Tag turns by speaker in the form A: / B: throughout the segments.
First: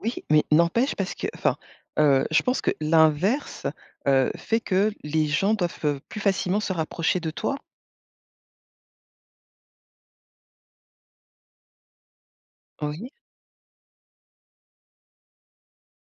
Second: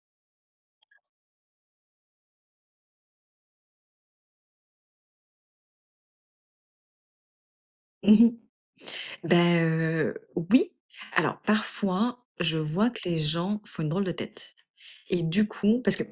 A: Oui, mais n'empêche, parce qu'enfin, heu, je pense que l'inverse, heu, fait que les gens doivent, heu, plus facilement se rapprocher de toi.
B: Mmh mh. Bah heu, oui, alors parfois, je vois que
A: Oui.
B: les gens font une drôle de tête, et du coup parce qu'en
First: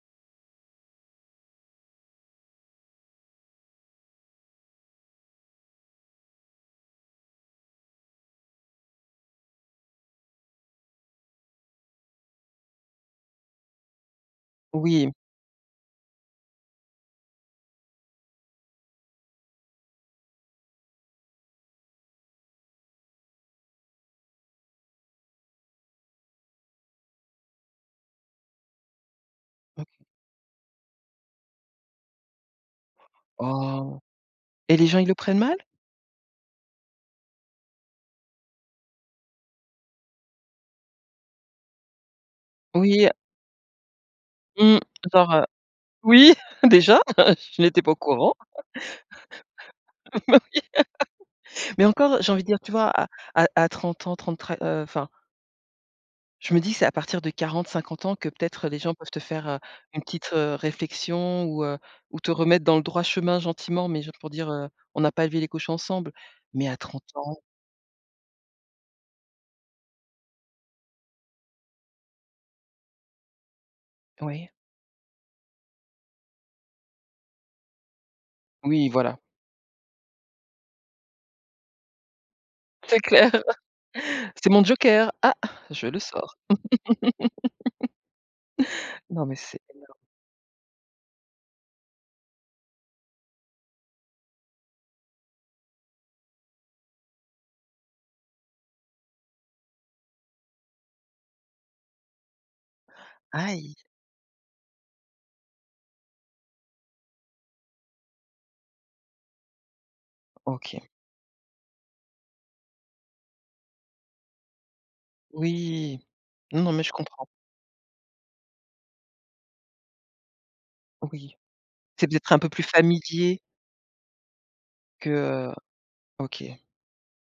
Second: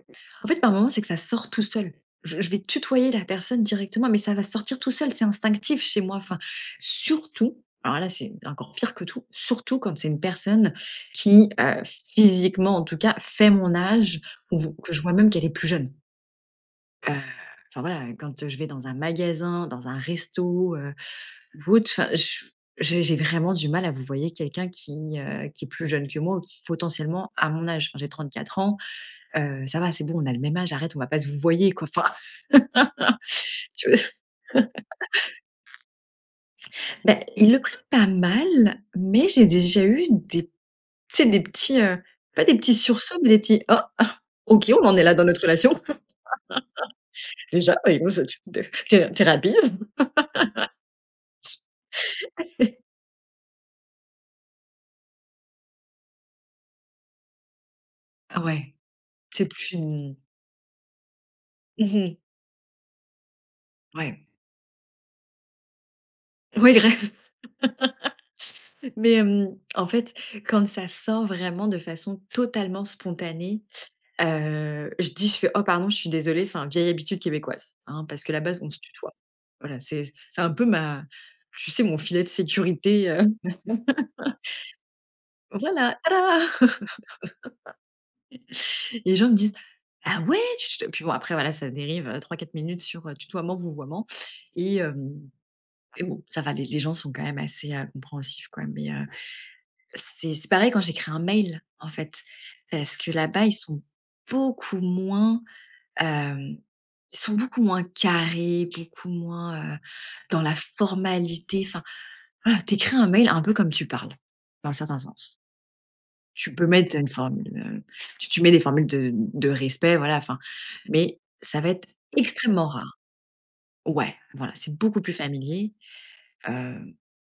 B: fait, par moment, c'est que ça sort tout seul. Je je vais tutoyer la personne directement, mais ça va sortir tout seul, c'est instinctif chez moi, enfin, surtout, alors là c'est encore pire que tout, surtout quand c'est une personne qui, heu, physiquement en tout cas, fait mon âge ou v que je vois
A: Oui.
B: même qu'elle est plus jeune. Heu, enfin voilà, quand, heu, je vais dans un magasin, dans un resto, heu, ou autre enfin je j'ai j'ai vraiment du mal à vouvoyer quelqu'un qui, heu, qui est plus jeune que moi, ou qui potentiellement à mon âge. Enfin j'ai 34 ans, heu, ça va, c'est
A: [unintelligible]
B: bon on a le même âge, arrête, on va pas se vouvoyer quoi enfin. Tu veux.
A: Oh, et les gens, ils le prennent mal?
B: Bah, ils le prennent pas mal, mais j'ai déjà eu des tu sais des petits, heu, pas des petits
A: Oui, heu
B: sursauts, mais des petits: «oh? Ah OK,
A: mmh,
B: on en est là dans
A: genre,
B: notre
A: heu,
B: relation.
A: oui, déjà? Je
B: Déjà?
A: n'étais pas
B: Bah
A: au
B: dis donc ça
A: courant.
B: tu tu es tu es, heu, tu es rapide.»
A: Bah oui. Mais encore, heu, j'ai envie de dire, tu vois? À à à 30 ans, 30 très, heu, enfin je me dis que c'est à partir de 40-50 ans que peut-être
B: Ouais.
A: les gens peuvent te
B: C'est
A: faire, heu,
B: plus
A: une
B: n
A: petite, heu, réflexion ou heu,
B: Mmh mh.
A: ou te remettre dans le droit chemin gentiment, mais juste
B: Ouais.
A: pour dire, heu: «on n'a pas élevé les cochons ensemble», mais à
B: Oui,
A: 30
B: rêve.
A: ans.
B: Mais hem, en fait, quand ça sort vraiment de façon totalement spontanée,
A: Oui.
B: heu, je dis je fais: «oh pardon, je suis désolée, enfin vieille habitude québécoise, hein, parce que là-bas on se
A: Oui,
B: tutoie».
A: voilà.
B: Voilà, c'est c'est un peu ma tu sais, mon filet de
A: C'est
B: sécurité, heu,
A: clair. C'est mon joker. Ah! Je
B: voilà,
A: le sors.
B: tada. Les gens,
A: Non,
B: ils me
A: mais
B: disent:
A: c'est énorme.
B: «ah ouais, tu tu» puis bon, après voilà, ça dérive, heu, 3-4 minutes sur, heu, tutoiement-vouvoiement, et heu, et bon, ça va, les les gens sont quand même assez, heu, compréhensifs, quoi, mais heu, c'est c'est pareil quand j'écris un mail, en fait, parce que là-bas, ils
A: Aïe.
B: sont beaucoup moins, hem, ils sont beaucoup moins carrés, beaucoup moins, heu, dans la
A: OK.
B: formalité, enfin, voilà, tu écris un mail un peu comme tu parles, dans un certain sens.
A: Oui,
B: Tu
A: non,
B: peux
A: non, mais je
B: mettre une
A: comprends.
B: formule, heu, tu tu mets les formules de de respect, voilà, enfin, mais
A: Oui,
B: ça va être
A: c'est peut-être un peu plus
B: extrêmement rare.
A: familier
B: Ouais, voilà, c'est beaucoup
A: que,
B: plus
A: heu,
B: familier,
A: OK.
B: heu,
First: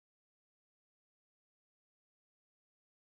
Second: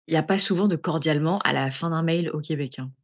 B: il y a pas souvent de «cordialement» à la fin d'un mail au Québec, hein.